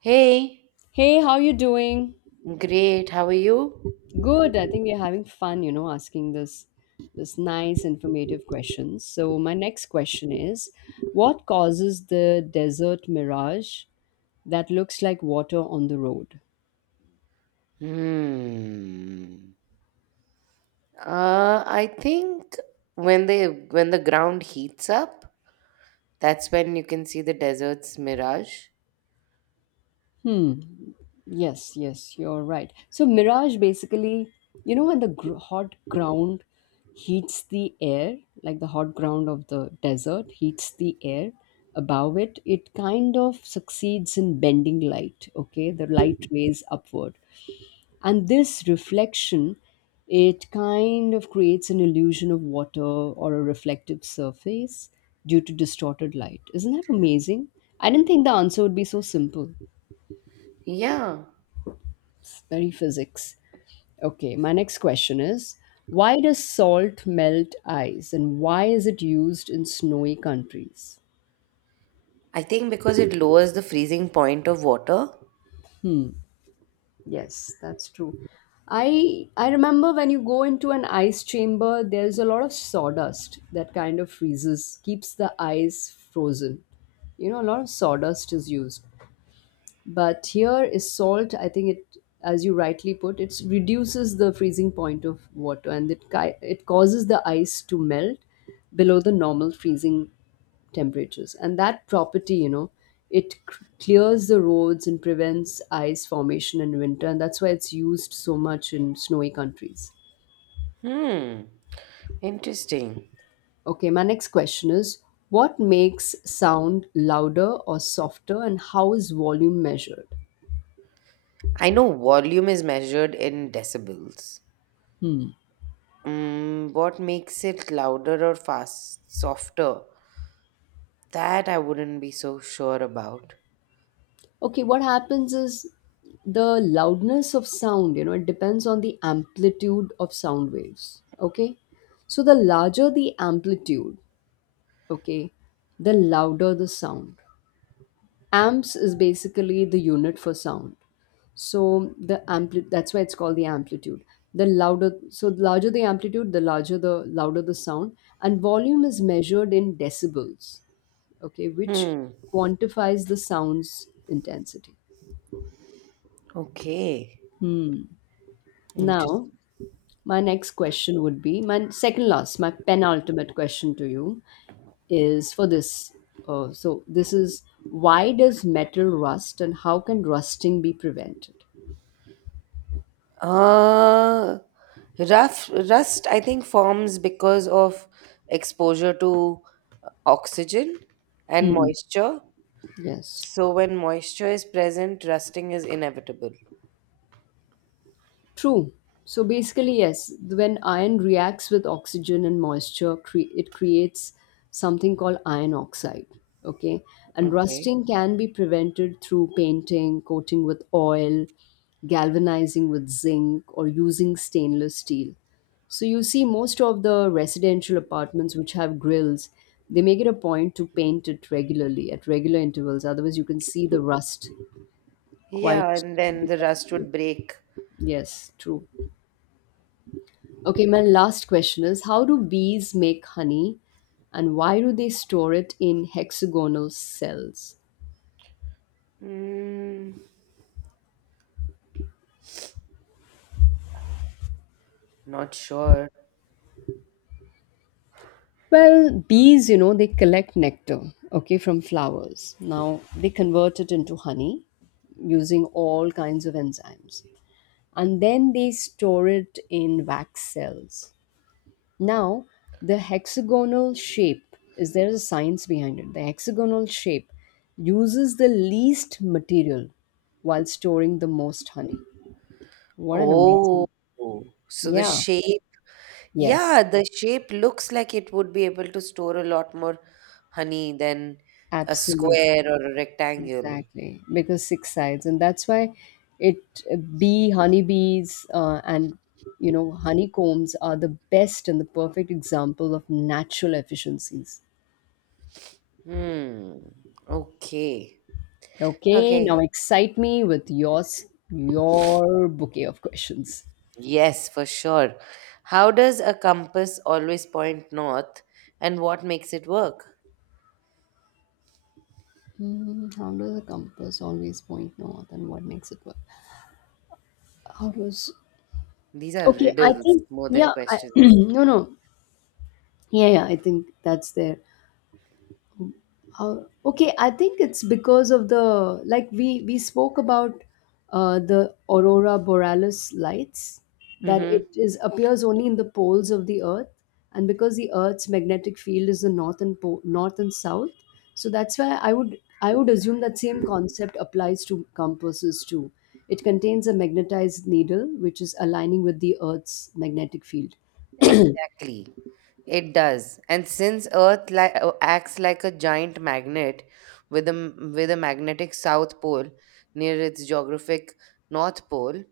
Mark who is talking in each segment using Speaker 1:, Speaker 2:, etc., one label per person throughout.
Speaker 1: Hey,
Speaker 2: Hey, how you doing?
Speaker 1: great. How are you?
Speaker 2: Good. I think we're having fun, you know, asking this nice informative questions. So my next question is, what causes the desert mirage that looks like water on the road?
Speaker 1: Hmm. I think when the ground heats up, that's when you can see the desert's mirage.
Speaker 2: Hmm. Yes, yes, you're right. So mirage basically, you know, when the hot ground heats the air, like the hot ground of the desert heats the air above it, it kind of succeeds in bending light, okay? The light rays upward. And this reflection, it kind of creates an illusion of water or a reflective surface due to distorted light. Isn't that amazing? I didn't think the answer would be so simple.
Speaker 1: Yeah,
Speaker 2: Very physics. Okay, my next question is, why does salt melt ice and why is it used in snowy countries?
Speaker 1: I think because it lowers the freezing point of water.
Speaker 2: Yes, that's true. I remember when you go into an ice chamber, there's a lot of sawdust that kind of freezes, keeps the ice frozen. You know, a lot of sawdust is used. But here is salt, I think, it, as you rightly put it, reduces the freezing point of water, and it causes the ice to melt below the normal freezing temperatures. And that property, you know, clears the roads and prevents ice formation in winter, and that's why it's used so much in snowy countries.
Speaker 1: Hmm. Interesting.
Speaker 2: Okay, my next question is, what makes sound louder or softer and how is volume measured?
Speaker 1: I know volume is measured in decibels. What makes it louder or fast, softer? That I wouldn't be so sure about.
Speaker 2: Okay, what happens is the loudness of sound, you know, it depends on the amplitude of sound waves. Okay. So the larger the amplitude, okay, the louder the sound. Amps is basically the unit for sound. So that's why it's called the amplitude. The louder so the larger the amplitude, the louder the sound. And volume is measured in decibels, okay, which
Speaker 1: Hmm.
Speaker 2: quantifies the sound's intensity.
Speaker 1: Okay,
Speaker 2: Hmm. Now,
Speaker 1: interesting.
Speaker 2: my next question would be, my second last, my penultimate question to you is for this. So this is, why does metal rust and how can rusting be prevented?
Speaker 1: Uh, rough rust, I think, forms because of exposure to oxygen and
Speaker 2: Hmm.
Speaker 1: moisture.
Speaker 2: Yes.
Speaker 1: So when moisture is present, rusting is inevitable.
Speaker 2: True. So basically, yes, when iron reacts with oxygen and moisture, it creates something called iron oxide. Okay. And
Speaker 1: Okay.
Speaker 2: rusting can be prevented through painting, coating with oil, galvanizing with zinc, or using stainless steel. So you see, most of the residential apartments which have grills, they make it a point to paint it regularly at regular intervals. Otherwise, you can see the rust
Speaker 1: Yeah,
Speaker 2: quite
Speaker 1: and then the
Speaker 2: becomes
Speaker 1: rust
Speaker 2: great.
Speaker 1: would break.
Speaker 2: Yes, true. Okay, my last question is, how do bees make honey and why do they store it in hexagonal cells?
Speaker 1: Mm, not sure.
Speaker 2: Well, bees, you know, they collect nectar, okay, from flowers. Now, they convert it into honey using all kinds of enzymes. And then they store it in wax cells. Now, the hexagonal shape, is there is a science behind it. The hexagonal shape uses the least material while storing the most honey. What an
Speaker 1: Oh,
Speaker 2: amazing.
Speaker 1: so the
Speaker 2: Yeah.
Speaker 1: shape.
Speaker 2: Yes.
Speaker 1: Yeah, the shape looks like it would be able to store a lot more honey than a
Speaker 2: Absolutely.
Speaker 1: square or a rectangle.
Speaker 2: Exactly. Because six sides. And that's why it bee honeybees, and, you know, honeycombs are the best and the perfect example of natural efficiencies.
Speaker 1: Hmm. Okay.
Speaker 2: Okay, now
Speaker 1: Okay.
Speaker 2: excite me with your your bouquet of questions.
Speaker 1: Yes, for sure. How does a compass always point north and what makes it work?
Speaker 2: Hmm, how does a compass always point north, and what makes it work? How does,
Speaker 1: These are
Speaker 2: okay? I
Speaker 1: riddles
Speaker 2: think,
Speaker 1: more than
Speaker 2: yeah.
Speaker 1: questions.
Speaker 2: No, no. Yeah, yeah. I think that's there. Uh, okay, I think it's because of the, like we spoke about the aurora borealis lights, that
Speaker 1: Mm-hmm.
Speaker 2: it is appears only in the poles of the Earth, and because the Earth's magnetic field is the north and north and south, so that's why I would assume that same concept applies to compasses too. It contains a magnetized needle which is aligning with the Earth's magnetic field.
Speaker 1: Exactly. It does. And since Earth acts like a giant magnet with with a magnetic south pole near its geographic north pole,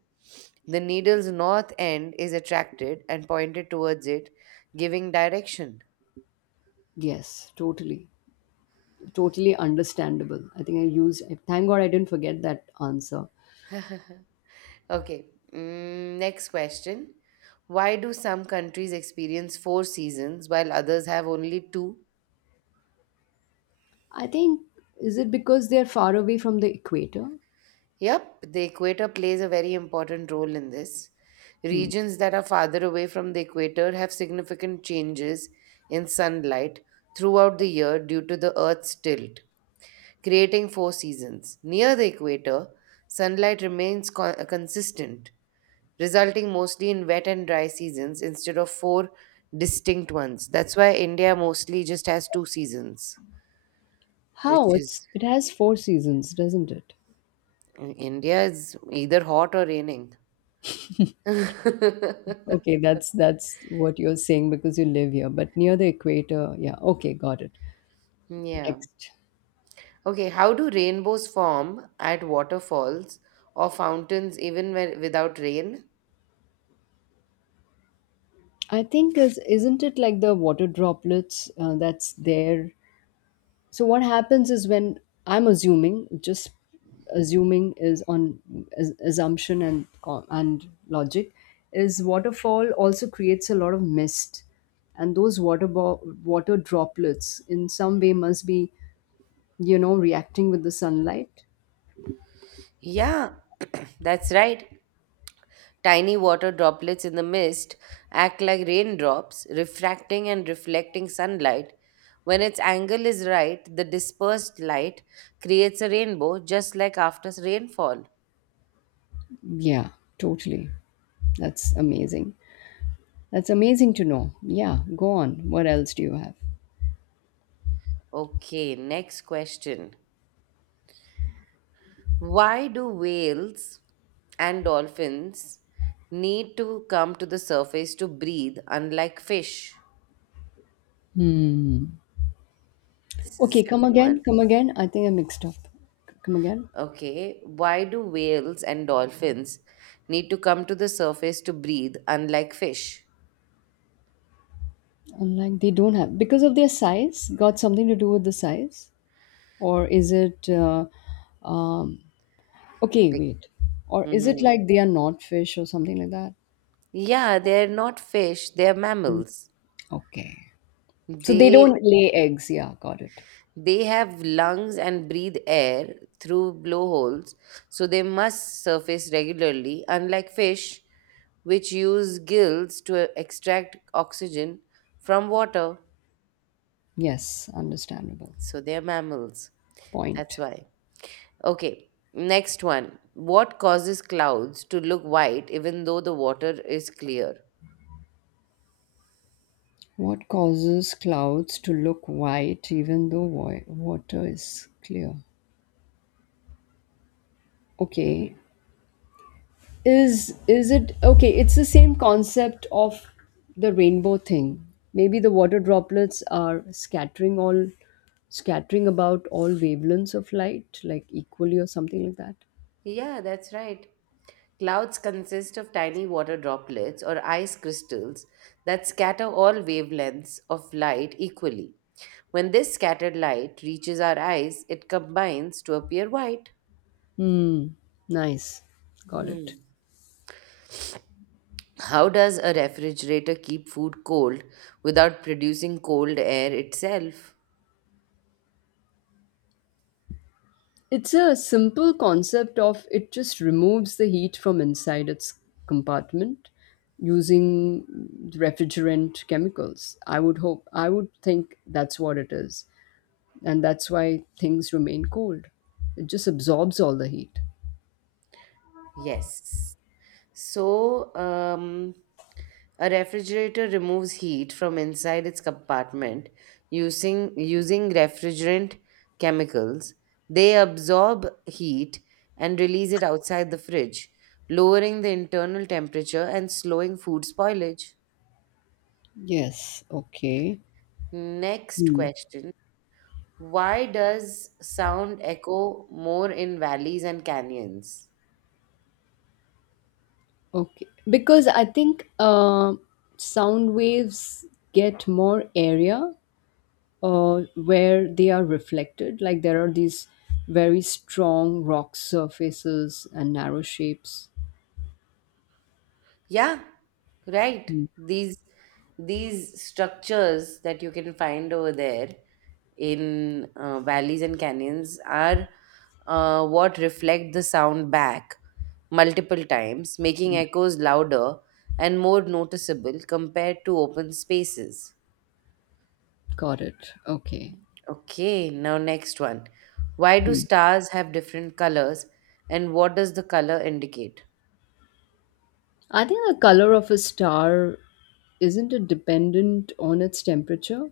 Speaker 1: the needle's north end is attracted and pointed towards it, giving direction.
Speaker 2: Yes, totally. Totally understandable. I think I used, thank God I didn't forget that answer.
Speaker 1: Okay, next question. Why do some countries experience four seasons while others have only two?
Speaker 2: I think, is it because they're far away from the equator?
Speaker 1: Yep, the equator plays a very important role in this.
Speaker 2: Hmm.
Speaker 1: Regions that are farther away from the equator have significant changes in sunlight throughout the year due to the Earth's tilt, creating four seasons. Near the equator, sunlight remains consistent, resulting mostly in wet and dry seasons instead of four distinct ones. That's why India mostly just has two seasons,
Speaker 2: How?
Speaker 1: which
Speaker 2: It's,
Speaker 1: is
Speaker 2: it has four seasons, doesn't it?
Speaker 1: India is either hot or raining.
Speaker 2: Okay, that's what you're saying because you live here, but near the equator, yeah. Okay, got it.
Speaker 1: Yeah.
Speaker 2: Next.
Speaker 1: Okay, how do rainbows form at waterfalls or fountains even where, without rain?
Speaker 2: I think, is isn't it like the water droplets that's there. So what happens is when, I'm assuming, just assuming is on, is assumption and logic, is waterfall also creates a lot of mist, and those water droplets in some way must be, you know, reacting with the sunlight.
Speaker 1: Yeah, that's right. Tiny water droplets in the mist act like raindrops, refracting and reflecting sunlight. When its angle is right, the dispersed light creates a rainbow, just like after rainfall.
Speaker 2: Yeah, totally. That's amazing. That's amazing to know. Yeah, go on. What else do you have?
Speaker 1: Okay, next question. Why do whales and dolphins need to come to the surface to breathe, unlike fish? This is a
Speaker 2: Okay, come
Speaker 1: simple one.
Speaker 2: again. Come again. I think I mixed up. Come again.
Speaker 1: Okay. Why do whales and dolphins need to come to the surface to breathe, unlike fish?
Speaker 2: I'm like, they don't have because of their size. Got something to do with the size, or is it? Um, okay,
Speaker 1: Be-
Speaker 2: wait, or is it
Speaker 1: Mhm.
Speaker 2: like they are not fish or something like that?
Speaker 1: Yeah, they're not fish, they're mammals.
Speaker 2: Okay, so they
Speaker 1: They
Speaker 2: don't lay eggs. Yeah, got it.
Speaker 1: They have lungs and breathe air through blowholes, so they must surface regularly, unlike fish, which use gills to extract oxygen from water.
Speaker 2: Yes, understandable.
Speaker 1: So they are mammals. That's
Speaker 2: Point.
Speaker 1: why. Okay, next one. What causes clouds to look white even though the water is clear?
Speaker 2: What causes clouds to look white even though water is clear? Okay, is it okay? It's the same concept of the rainbow thing. Maybe the water droplets are scattering about all wavelengths of light, like equally or something like that.
Speaker 1: Yeah, that's right. Clouds consist of tiny water droplets or ice crystals that scatter all wavelengths of light equally. When this scattered light reaches our eyes, it combines to appear white.
Speaker 2: Hmm. Nice. Got it.
Speaker 1: Hmm. How does a refrigerator keep food cold without producing cold air itself?
Speaker 2: It's a simple concept of, it just removes the heat from inside its compartment using refrigerant chemicals. I would hope, I would think that's what it is. And that's why things remain cold. It just absorbs all the heat.
Speaker 1: Yes. So, um, A refrigerator removes heat from inside its compartment using refrigerant chemicals. They absorb heat and release it outside the fridge, lowering the internal temperature and slowing food spoilage.
Speaker 2: Yes, okay.
Speaker 1: Next
Speaker 2: Hmm.
Speaker 1: question. Why does sound echo more in valleys and canyons?
Speaker 2: Okay. Because I think sound waves get more area where they are reflected. Like there are these very strong rock surfaces and narrow shapes.
Speaker 1: Yeah, right.
Speaker 2: Hmm.
Speaker 1: These these structures that you can find over there in valleys and canyons are what reflect the sound back multiple times, making echoes louder and more noticeable compared to open spaces.
Speaker 2: Got it. Okay.
Speaker 1: Okay, now next one. Why do
Speaker 2: Hmm.
Speaker 1: stars have different colors and what does the color indicate?
Speaker 2: I think the color of a star, isn't it dependent on its temperature?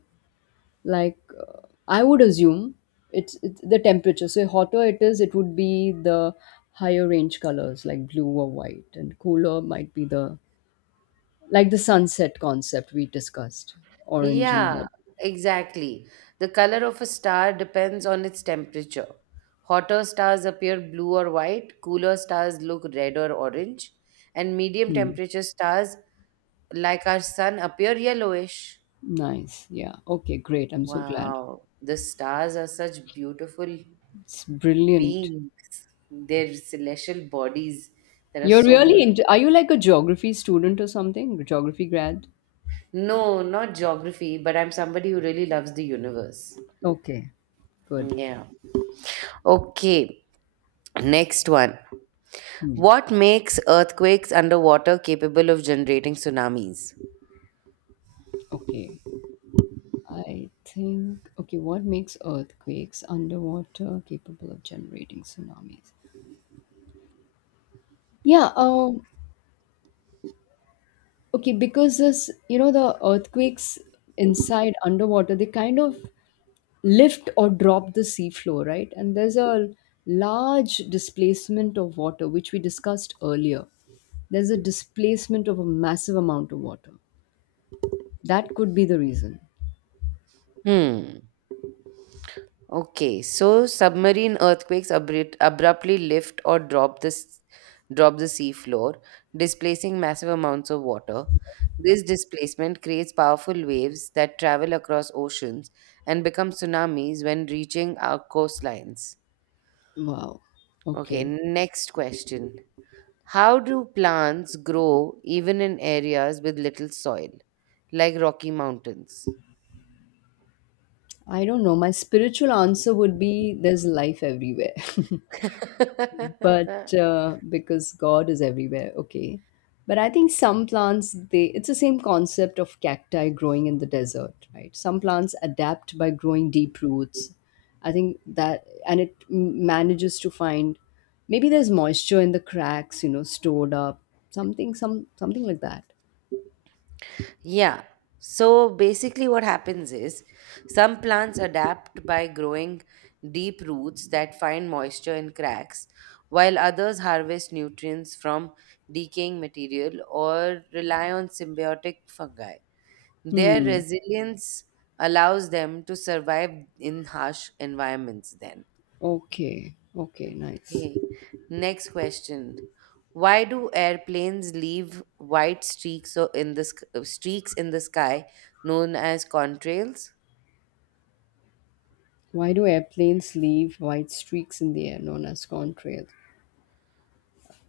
Speaker 2: Like, I would assume it's the temperature, so hotter it is, it would be the higher range colors like blue or white, and cooler might be the, like the sunset concept we discussed, orange and
Speaker 1: Yeah,
Speaker 2: red.
Speaker 1: exactly. The color of a star depends on its temperature. Hotter stars appear blue or white, cooler stars look red or orange, and medium
Speaker 2: Hmm.
Speaker 1: temperature stars, like our sun, appear yellowish.
Speaker 2: Nice, yeah, okay, great, I'm so glad
Speaker 1: Wow, the stars are such beautiful
Speaker 2: it's brilliant.
Speaker 1: beings. Their celestial bodies that are
Speaker 2: You're
Speaker 1: so
Speaker 2: really
Speaker 1: beautiful.
Speaker 2: into, are you like a geography student or something, geography grad?
Speaker 1: No, not geography, but I'm somebody who really loves the universe.
Speaker 2: Okay, good.
Speaker 1: Yeah. Okay. Next one.
Speaker 2: Hmm.
Speaker 1: What makes earthquakes underwater capable of generating tsunamis?
Speaker 2: Okay, I think, okay, what makes earthquakes underwater capable of generating tsunamis? Yeah, okay, because this, you know, the earthquakes inside underwater, they kind of lift or drop the seafloor, right? And there's a large displacement of water, which we discussed earlier. There's a displacement of a massive amount of water. That could be the reason.
Speaker 1: Hmm. Okay. So submarine earthquakes abruptly lift or drop the drop the sea floor, displacing massive amounts of water. This displacement creates powerful waves that travel across oceans and become tsunamis when reaching our coastlines.
Speaker 2: Wow.
Speaker 1: Okay,
Speaker 2: Okay.
Speaker 1: next question. How do plants grow even in areas with little soil, like Rocky Mountains?
Speaker 2: I don't know. My spiritual answer would be there's life everywhere. But because God is everywhere, okay. But I think some plants, they, it's the same concept of cacti growing in the desert, right? Some plants adapt by growing deep roots. I think that, and manages to find, maybe there's moisture in the cracks, you know, stored up, something, something like that.
Speaker 1: Yeah. So basically, what happens is some plants adapt by growing deep roots that find moisture in cracks, while others harvest nutrients from decaying material or rely on symbiotic fungi. Their
Speaker 2: Hmm.
Speaker 1: resilience allows them to survive in harsh environments, then.
Speaker 2: Okay. Okay. Nice.
Speaker 1: Hey, next question. Why do airplanes leave white streaks streaks in the sky known as contrails?
Speaker 2: Why do airplanes leave white streaks in the air known as contrails?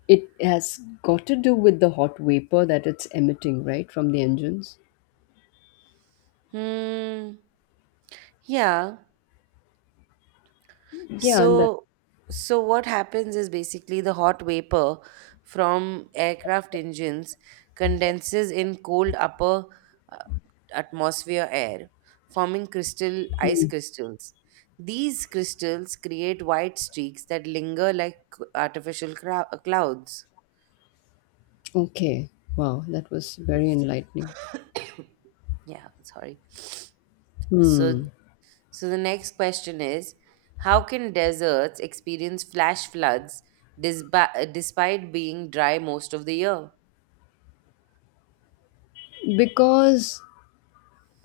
Speaker 2: It has got to do with the hot vapor that it's emitting, right, from the engines?
Speaker 1: Hmm. Yeah.
Speaker 2: Yeah, and that,
Speaker 1: So, so what happens is basically the hot vapor from aircraft engines condenses in cold upper uh, atmosphere air, forming crystal ice
Speaker 2: mm,
Speaker 1: crystals. These crystals create white streaks that linger like artificial clouds.
Speaker 2: okay. Wow, that was very enlightening.
Speaker 1: Yeah, sorry. So,
Speaker 2: Hmm.
Speaker 1: so the next question is, how can deserts experience flash floods despite being dry most of the year?
Speaker 2: Because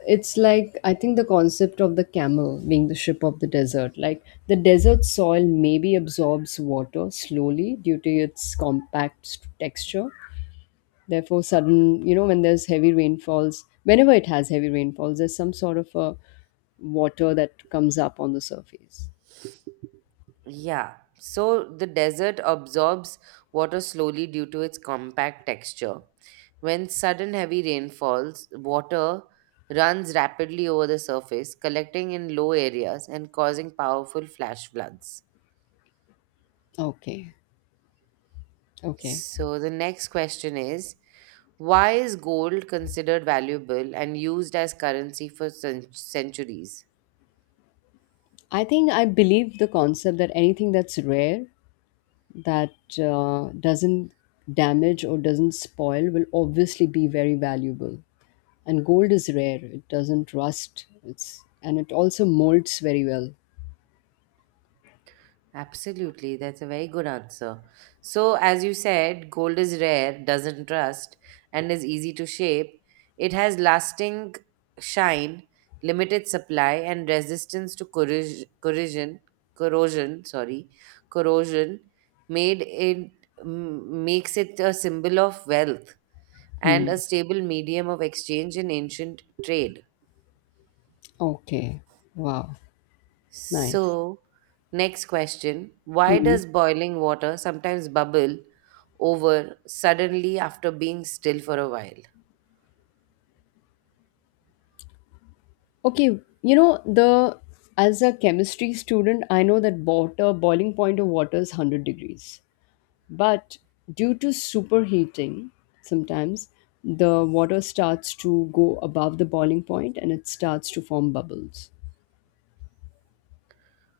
Speaker 2: it's like, I think the concept of the camel being the ship of the desert, like the desert soil maybe absorbs water slowly due to its compact texture. Therefore, sudden, you know, when there's heavy rainfalls, whenever it has heavy rainfalls, there's some sort of a water that comes up on the surface.
Speaker 1: Yeah, so the desert absorbs water slowly due to its compact texture. When sudden heavy rain falls, water runs rapidly over the surface, collecting in low areas and causing powerful flash floods.
Speaker 2: Okay. Okay.
Speaker 1: So the next question is why is gold considered valuable and used as currency for centuries?
Speaker 2: I think I believe the concept that anything that's rare, that doesn't damage or doesn't spoil, will obviously be very valuable. And gold is rare, it doesn't rust, it's, and it also molds very well.
Speaker 1: Absolutely, that's a very good answer. So, as you said, gold is rare, doesn't rust, and is easy to shape. It has lasting shine, limited supply, and resistance to corrosion, sorry, corrosion, made it makes it a symbol of wealth and
Speaker 2: Hmm.
Speaker 1: a stable medium of exchange in ancient trade.
Speaker 2: Okay. Wow. Nice.
Speaker 1: So, next question. Why
Speaker 2: Hmm.
Speaker 1: does boiling water sometimes bubble over suddenly after being still for a while?
Speaker 2: Okay, you know, the as a chemistry student, I know that water boiling point of water is 100 degrees. But due to superheating, sometimes the water starts to go above the boiling point and it starts to form bubbles.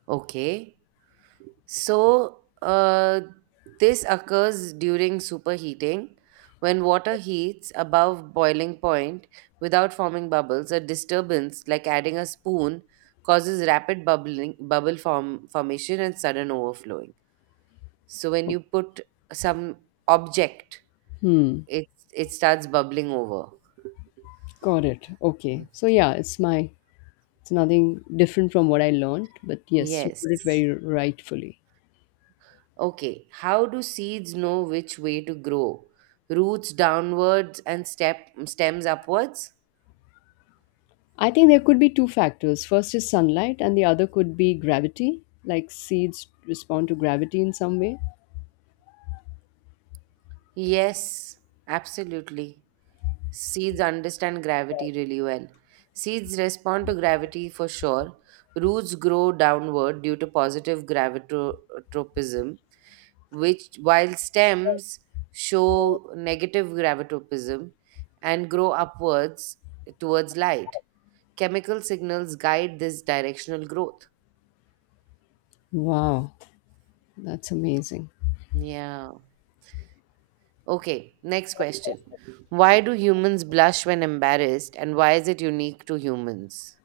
Speaker 1: Okay. So, this occurs during superheating. When water heats above boiling point without forming bubbles, a disturbance like adding a spoon causes rapid formation and sudden overflowing. So, when
Speaker 2: Oh,
Speaker 1: you put some object,
Speaker 2: hmm,
Speaker 1: It's it starts bubbling over.
Speaker 2: got it. Okay. So
Speaker 1: Okay.
Speaker 2: yeah, it's my, it's nothing different from what I learned, but yes, you put it
Speaker 1: Yes.
Speaker 2: very rightfully.
Speaker 1: Okay. How do seeds know which way to grow? Roots downwards and step stems upwards?
Speaker 2: I think there could be two factors. First is sunlight, and the other could be gravity, like seeds respond to gravity in some way.
Speaker 1: Yes, absolutely. Seeds understand gravity really well. Seeds respond to gravity for sure. Roots grow downward due to positive gravitropism, which while stems show negative gravitopism and grow upwards towards light. Chemical signals guide this directional growth.
Speaker 2: Wow, that's amazing.
Speaker 1: Yeah. Okay, next question. Why do humans blush when embarrassed and why is it unique to humans?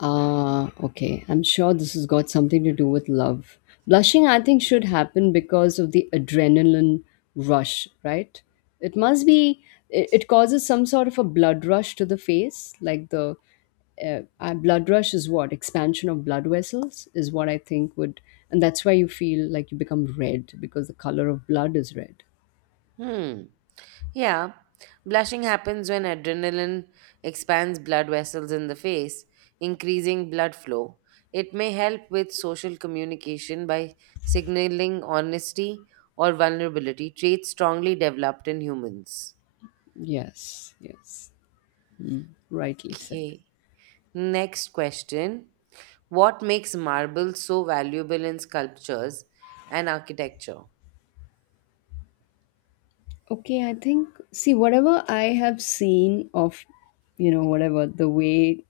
Speaker 2: Ah, okay. I'm sure this has got something to do with love. Blushing, I think, should happen because of the adrenaline rush, right? It must be, it causes some sort of a blood rush to the face. Like the, blood rush is what? Expansion of blood vessels is what I think would, and that's why you feel like you become red because the color of blood is red.
Speaker 1: Hmm. Yeah, blushing happens when adrenaline expands blood vessels in the face, increasing blood flow. It may help with social communication by signaling honesty or vulnerability, traits strongly developed in humans.
Speaker 2: Yes, yes. Rightly said.
Speaker 1: Okay, next question. What makes marble so valuable in sculptures and architecture?
Speaker 2: Okay, I think, see, whatever I have seen of, you know, whatever the way,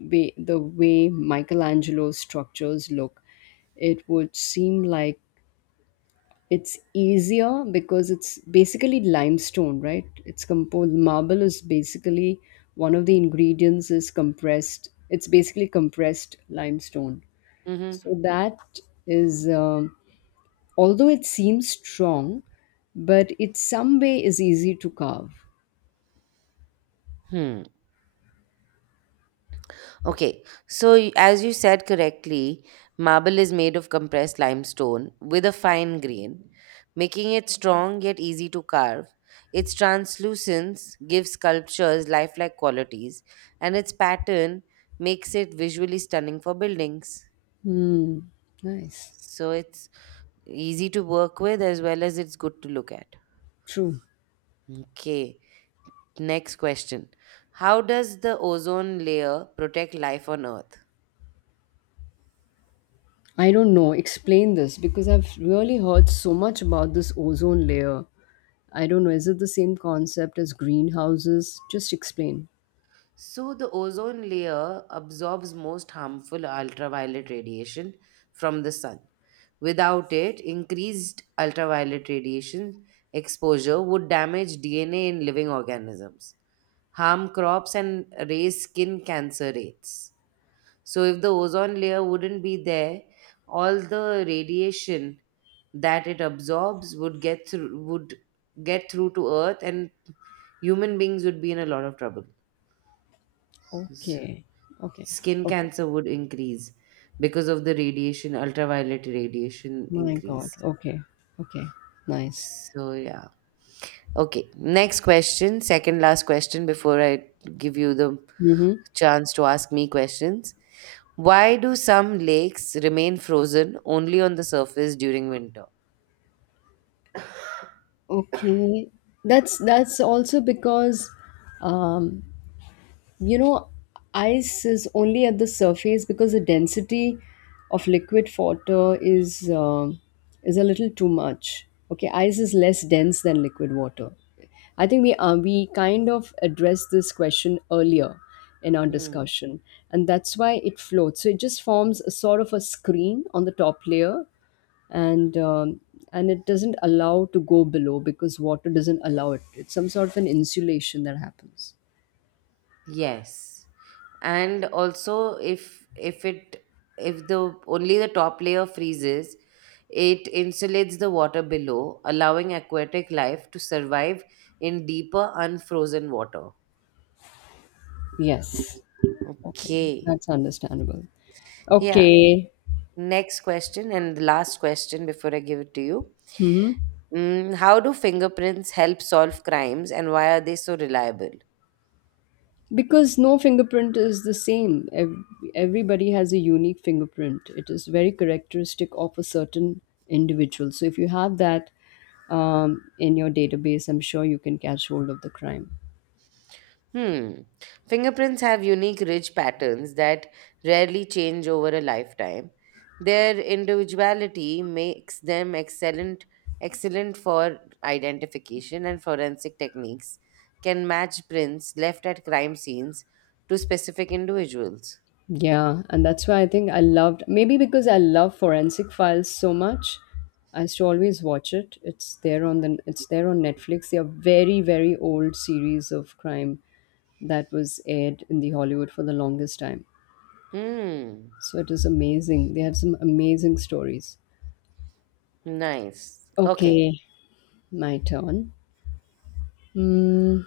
Speaker 2: way the way Michelangelo's structures look, it would seem like it's easier because it's basically limestone, right? It's composed, marble is basically, one of the ingredients is compressed. It's basically compressed limestone.
Speaker 1: Mm-hmm.
Speaker 2: So that is, although it seems strong, but it some way is easy to carve.
Speaker 1: Okay, so as you said correctly, marble is made of compressed limestone with a fine grain, making it strong yet easy to carve. Its translucence gives sculptures lifelike qualities, and its pattern makes it visually stunning for buildings.
Speaker 2: Hmm. Nice.
Speaker 1: So it's easy to work with as well as it's good to look at.
Speaker 2: True.
Speaker 1: Okay, next question. How does the ozone layer protect life on Earth?
Speaker 2: I don't know. Explain this because I've really heard so much about this ozone layer. I don't know. Is it the same concept as greenhouses? Just explain.
Speaker 1: So, the ozone layer absorbs most harmful ultraviolet radiation from the sun. Without it, increased ultraviolet radiation exposure would damage DNA in living organisms, harm crops, and raise skin cancer rates. So, if the ozone layer wouldn't be there, all the radiation that it absorbs would would get through to Earth, and human beings would be in a lot of trouble.
Speaker 2: Okay. Okay.
Speaker 1: Skin
Speaker 2: Okay.
Speaker 1: cancer would increase because of the radiation, ultraviolet radiation
Speaker 2: My God.
Speaker 1: increase.
Speaker 2: Okay. Okay. Nice.
Speaker 1: So, yeah. Okay, next question, second last question before I give you the
Speaker 2: Mm-hmm.
Speaker 1: chance to ask me questions. Why do some lakes remain frozen only on the surface during winter?
Speaker 2: Okay. That's also because um, you know ice is only at the surface because the density of liquid water is a little too much. Okay, ice is less dense than liquid water. I think we kind of addressed this question earlier in our
Speaker 1: Hmm.
Speaker 2: discussion, and that's why it floats. So it just forms a sort of a screen on the top layer, and um, and it doesn't allow to go below because water doesn't allow it. It's some sort of an insulation that happens.
Speaker 1: Yes. And also if the only the top layer freezes, it insulates the water below, allowing aquatic life to survive in deeper unfrozen water.
Speaker 2: Yes. Okay,
Speaker 1: Okay.
Speaker 2: that's understandable.
Speaker 1: Yeah.
Speaker 2: Okay.
Speaker 1: Next question and the last question before I give it to you.
Speaker 2: Hmm.
Speaker 1: Mm, how do fingerprints help solve crimes and why are they so reliable?
Speaker 2: Because no fingerprint is the same. Everybody has a unique fingerprint. It is very characteristic of a certain individual. So if you have that in your database, I'm sure you can catch hold of the crime.
Speaker 1: Hmm. Fingerprints have unique ridge patterns that rarely change over a lifetime. Their individuality makes them excellent for identification and forensic techniques can match prints left at crime scenes to specific individuals.
Speaker 2: Yeah, and that's why I think I loved, maybe because I love Forensic Files so much. I used to always watch it. It's there on the it's there on Netflix. They are very very old series of crime that was aired in the Hollywood for the longest time.
Speaker 1: Hmm.
Speaker 2: So it is amazing. They have some amazing stories.
Speaker 1: Nice. Okay.
Speaker 2: Okay, my turn. Hmm.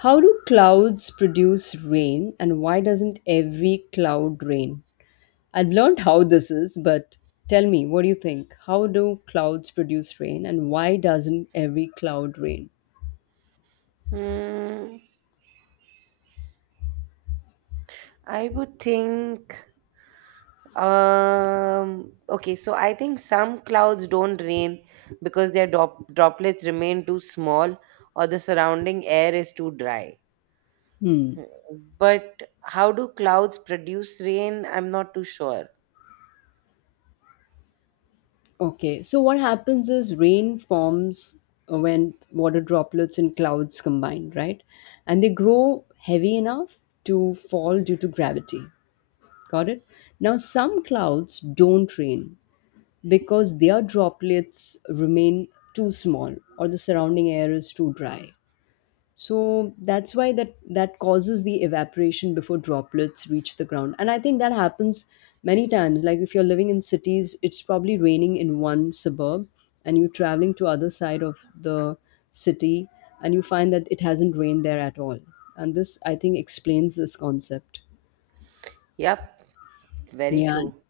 Speaker 2: How do clouds produce rain, and why doesn't every cloud rain? I've learned how this is, but tell me, what do you think? How do clouds produce rain and why doesn't every cloud rain?
Speaker 1: Hmm. I would think. Okay, so I think some clouds don't rain because their droplets remain too small or the surrounding air is too dry.
Speaker 2: Hmm.
Speaker 1: But how do clouds produce rain? I'm not too sure.
Speaker 2: Okay. So what happens is rain forms when water droplets and clouds combine, right? And they grow heavy enough to fall due to gravity. Got it? Now some clouds don't rain because their droplets remain too small or the surrounding air is too dry. So that's why that causes the evaporation before droplets reach the ground. And I think that happens many times. Like if you're living in cities, it's probably raining in one suburb and you're traveling to other side of the city and you find that it hasn't rained there at all. And this I think explains this concept.
Speaker 1: Yep, very
Speaker 2: Yeah.
Speaker 1: true.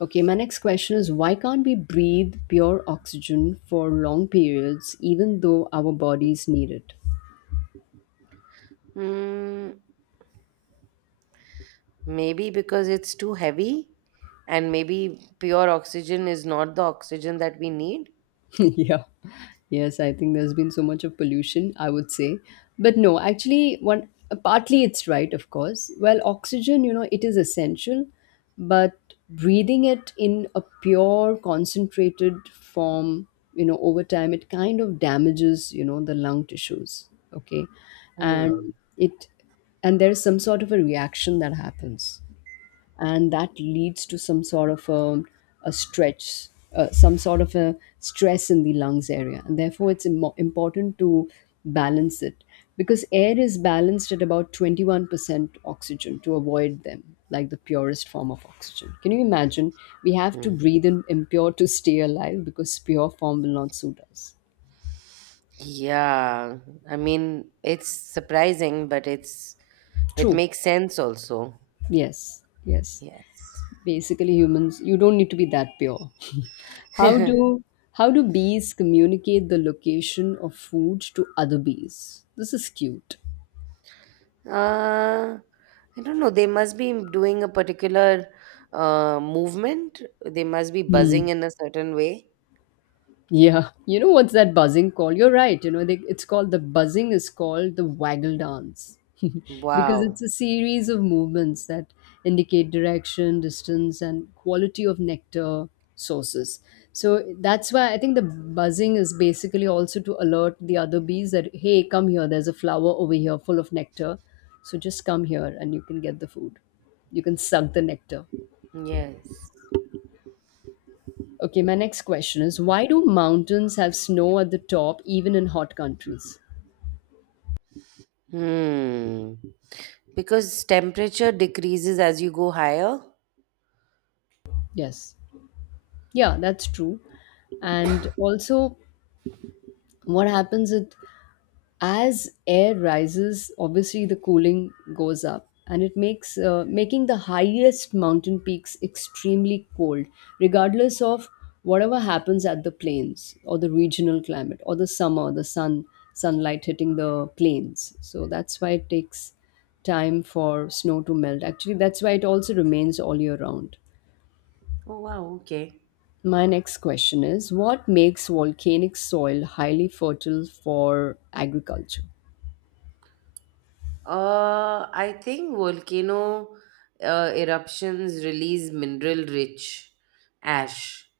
Speaker 2: Okay, my next question is, why can't we breathe pure oxygen for long periods even though our bodies need it?
Speaker 1: Hmm, maybe because it's too heavy and maybe pure oxygen is not the oxygen that we need.
Speaker 2: Yeah. Yes, I think there's been so much of pollution, I would say. But no, actually, one partly it's right, of course. Well, oxygen, you know, it is essential, but breathing it in a pure concentrated form, you know, over time it kind of damages, you know, the lung tissues. Okay,
Speaker 1: Hmm.
Speaker 2: and it, and there is some sort of a reaction that happens, and that leads to some sort of a stretch, some sort of a stress in the lungs area. And therefore it's important to balance it, because air is balanced at about 21% oxygen, to avoid them. Like the purest form of oxygen, can you imagine? We have to
Speaker 1: Hmm.
Speaker 2: breathe in impure to stay alive because pure form will not suit us.
Speaker 1: Yeah, I mean, it's surprising, but it
Speaker 2: True.
Speaker 1: makes sense also.
Speaker 2: Yes, yes.
Speaker 1: Yes.
Speaker 2: Basically humans, you don't need to be that pure. how do how do bees communicate the location of food to other bees? This is cute.
Speaker 1: Uh, I don't know. They must be doing a particular movement. They must be
Speaker 2: Hmm.
Speaker 1: buzzing in a certain way.
Speaker 2: Yeah, you know what's that buzzing called? You're right. You know, they, it's called, the buzzing is called the waggle dance because
Speaker 1: Wow.
Speaker 2: it's a series of movements that indicate direction, distance, and quality of nectar sources. So that's why I think the buzzing is basically also to alert the other bees that hey, come here. There's a flower over here full of nectar, so just come here and you can get the food. You can suck the nectar.
Speaker 1: Yes.
Speaker 2: Okay, my next question is, why do mountains have snow at the top even in hot countries?
Speaker 1: Hmm. Because temperature decreases as you go higher.
Speaker 2: Yes. Yeah, that's true. And also, what happens is, as air rises, obviously the cooling goes up, and it makes making the highest mountain peaks extremely cold regardless of whatever happens at the plains or the regional climate or the summer, the sunlight hitting the plains. So that's why it takes time for snow to melt actually. That's why it also remains all year round.
Speaker 1: Oh, wow. Okay.
Speaker 2: My next question is, what makes volcanic soil highly fertile for agriculture?
Speaker 1: I think volcano eruptions release mineral rich ash,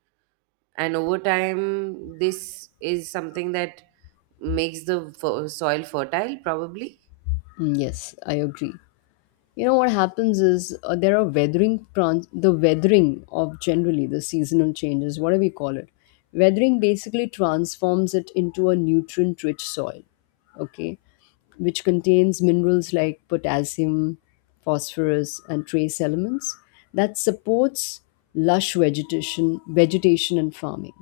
Speaker 1: and over time this is something that makes the soil fertile probably.
Speaker 2: Mm, yes, I agree. You know what happens is, there are the weathering of generally the seasonal changes, whatever we call it. Weathering basically transforms it into a nutrient rich soil, okay, which contains minerals like potassium, phosphorus and trace elements that supports lush vegetation and farming.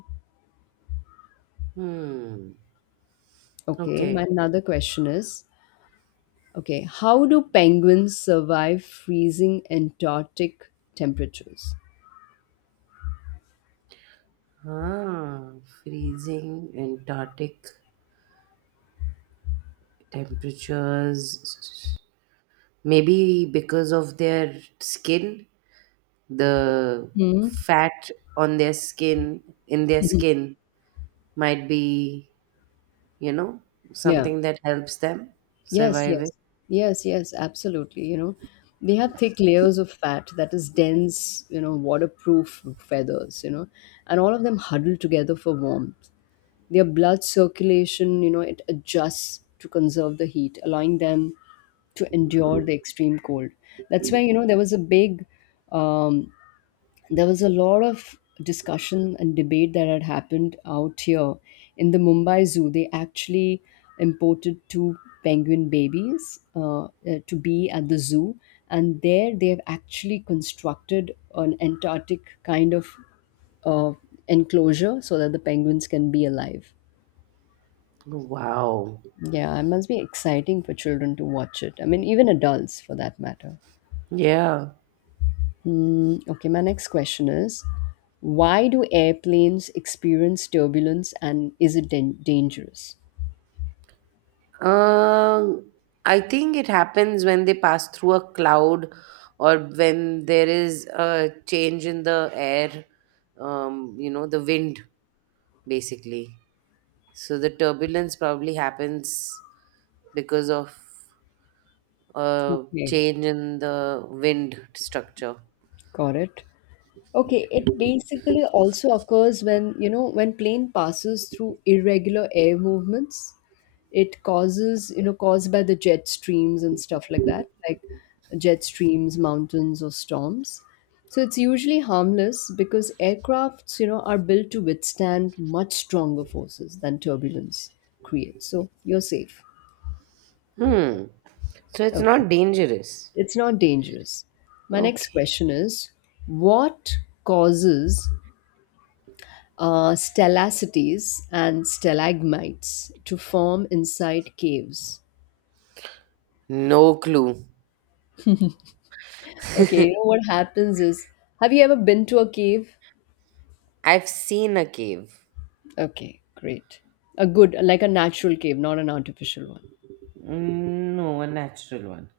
Speaker 1: Hmm.
Speaker 2: Okay, my
Speaker 1: Okay.
Speaker 2: another question is, okay, how do penguins survive freezing antarctic temperatures?
Speaker 1: Ah, freezing antarctic temperatures, maybe because of their skin, the fat on their skin in their skin might be, you know,
Speaker 2: Yeah.
Speaker 1: something that helps them
Speaker 2: Yes,
Speaker 1: survive
Speaker 2: yes.
Speaker 1: it.
Speaker 2: Yes, yes, absolutely. You know, they have thick layers of fat that is dense, you know, waterproof feathers, you know, and all of them huddle together for warmth. Their blood circulation, you know, it adjusts to conserve the heat, allowing them to endure the extreme cold. That's why, you know, there was a big um, there was a lot of discussion and debate that had happened out here in the Mumbai Zoo. They actually imported two penguin babies to be at the zoo, and there they have actually constructed an Antarctic kind of uh, enclosure so that the penguins can be alive.
Speaker 1: Wow.
Speaker 2: Yeah, it must be exciting for children to watch it. I mean, even adults for that matter.
Speaker 1: Yeah.
Speaker 2: Mm, okay, my next question is, why do airplanes experience turbulence and is it dangerous?
Speaker 1: Um, I think it happens when they pass through a cloud or when there is a change in the air, you know, the wind basically. So the turbulence probably happens because of a
Speaker 2: Okay.
Speaker 1: change in the wind structure.
Speaker 2: Got it? Okay, it basically also occurs when, you know, when plane passes through irregular air movements. It causes, you know, caused by the jet streams and stuff like that, like jet streams, mountains, or storms. So it's usually harmless because aircrafts, you know, are built to withstand much stronger forces than turbulence creates. So you're safe.
Speaker 1: Hmm. So it's
Speaker 2: Okay.
Speaker 1: not dangerous.
Speaker 2: It's not dangerous. My next
Speaker 1: Okay.
Speaker 2: question is, what causes stellacities and stalagmites to form inside caves.
Speaker 1: No clue.
Speaker 2: Okay, you know what happens is, have you ever been to a cave?
Speaker 1: I've seen a cave.
Speaker 2: Okay, great. A good, like a natural cave, not an artificial one.
Speaker 1: Mm, no, a natural one.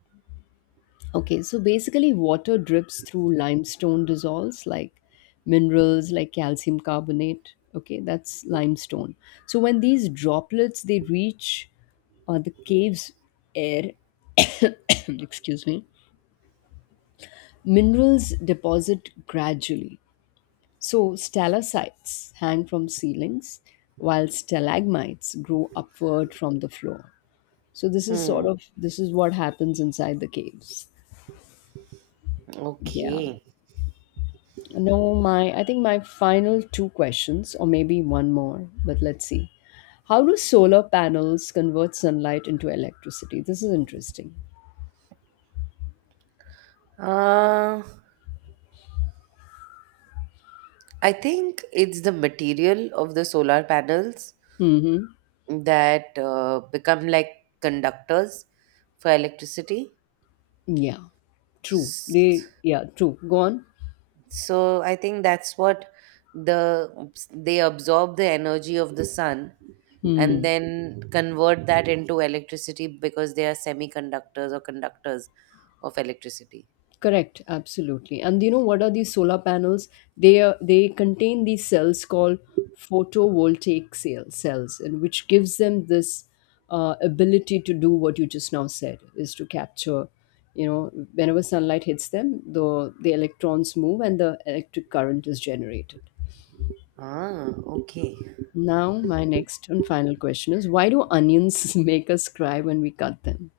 Speaker 2: Okay, so basically, water drips through limestone, dissolves like minerals like calcium carbonate. Okay, that's limestone. So when these droplets they reach the cave's air, excuse me, minerals deposit gradually, so stalactites hang from ceilings while stalagmites grow upward from the floor. So this is sort
Speaker 1: Hmm.
Speaker 2: of, this is what happens inside the caves. Yeah.
Speaker 1: Okay.
Speaker 2: No, my, I think my final two questions, or maybe one more, but let's see. How do solar panels convert sunlight into electricity? This is interesting.
Speaker 1: Uh, I think it's the material of the solar panels
Speaker 2: Mhm.
Speaker 1: that become like conductors for electricity.
Speaker 2: Yeah. True. They,
Speaker 1: S-
Speaker 2: yeah, true. Go on.
Speaker 1: So I think that's what the they absorb the energy of the sun and
Speaker 2: Hmm.
Speaker 1: then convert that into electricity because they are semiconductors or conductors of electricity.
Speaker 2: Correct, absolutely. And you know what are these solar panels? They are, they contain these cells called photovoltaic cells, and which gives them this ability to do what you just now said, is to capture. You know, whenever sunlight hits them, the electrons move and the electric current is generated.
Speaker 1: Ah, okay.
Speaker 2: Now, my next and final question is: why do onions make us cry when we cut them?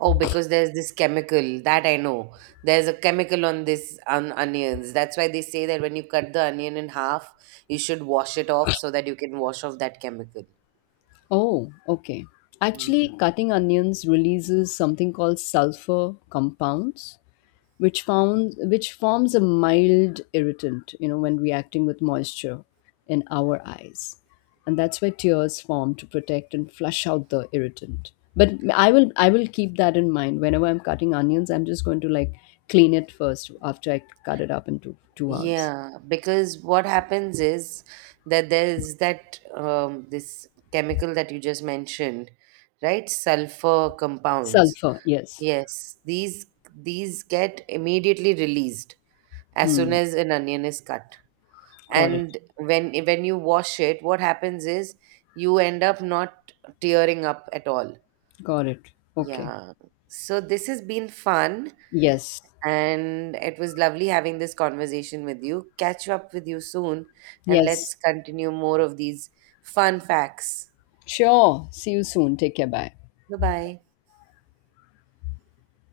Speaker 1: Oh, because there's this chemical that I know. There's a chemical on this on onions. That's why they say that when you cut the onion in half, you should wash it off so that you can wash off that chemical.
Speaker 2: Oh, okay.
Speaker 1: Mm.
Speaker 2: Actually, cutting onions releases something called sulfur compounds, which found which forms a mild irritant, you know, when reacting with moisture in our eyes. And that's why tears form to protect and flush out the irritant. But I will keep that in mind. Whenever I'm cutting onions, I'm just going to like clean it first after I cut it up into two halves.
Speaker 1: Yeah, because what happens is that there's that this chemical that you just mentioned, right? Sulfur compounds.
Speaker 2: Sulfur, yes.
Speaker 1: Yes, these get immediately released as soon
Speaker 2: Hmm.
Speaker 1: as an onion is cut.
Speaker 2: Got it.
Speaker 1: And when you wash it, what happens is you end up not tearing up at all.
Speaker 2: Got it. Okay.
Speaker 1: Yeah, so this has been fun
Speaker 2: Yes.
Speaker 1: and it was lovely having this conversation with you. Catch up with you soon and
Speaker 2: Yes.
Speaker 1: let's continue more of these fun facts.
Speaker 2: Sure. See you soon. Take care. Bye.
Speaker 1: Bye bye.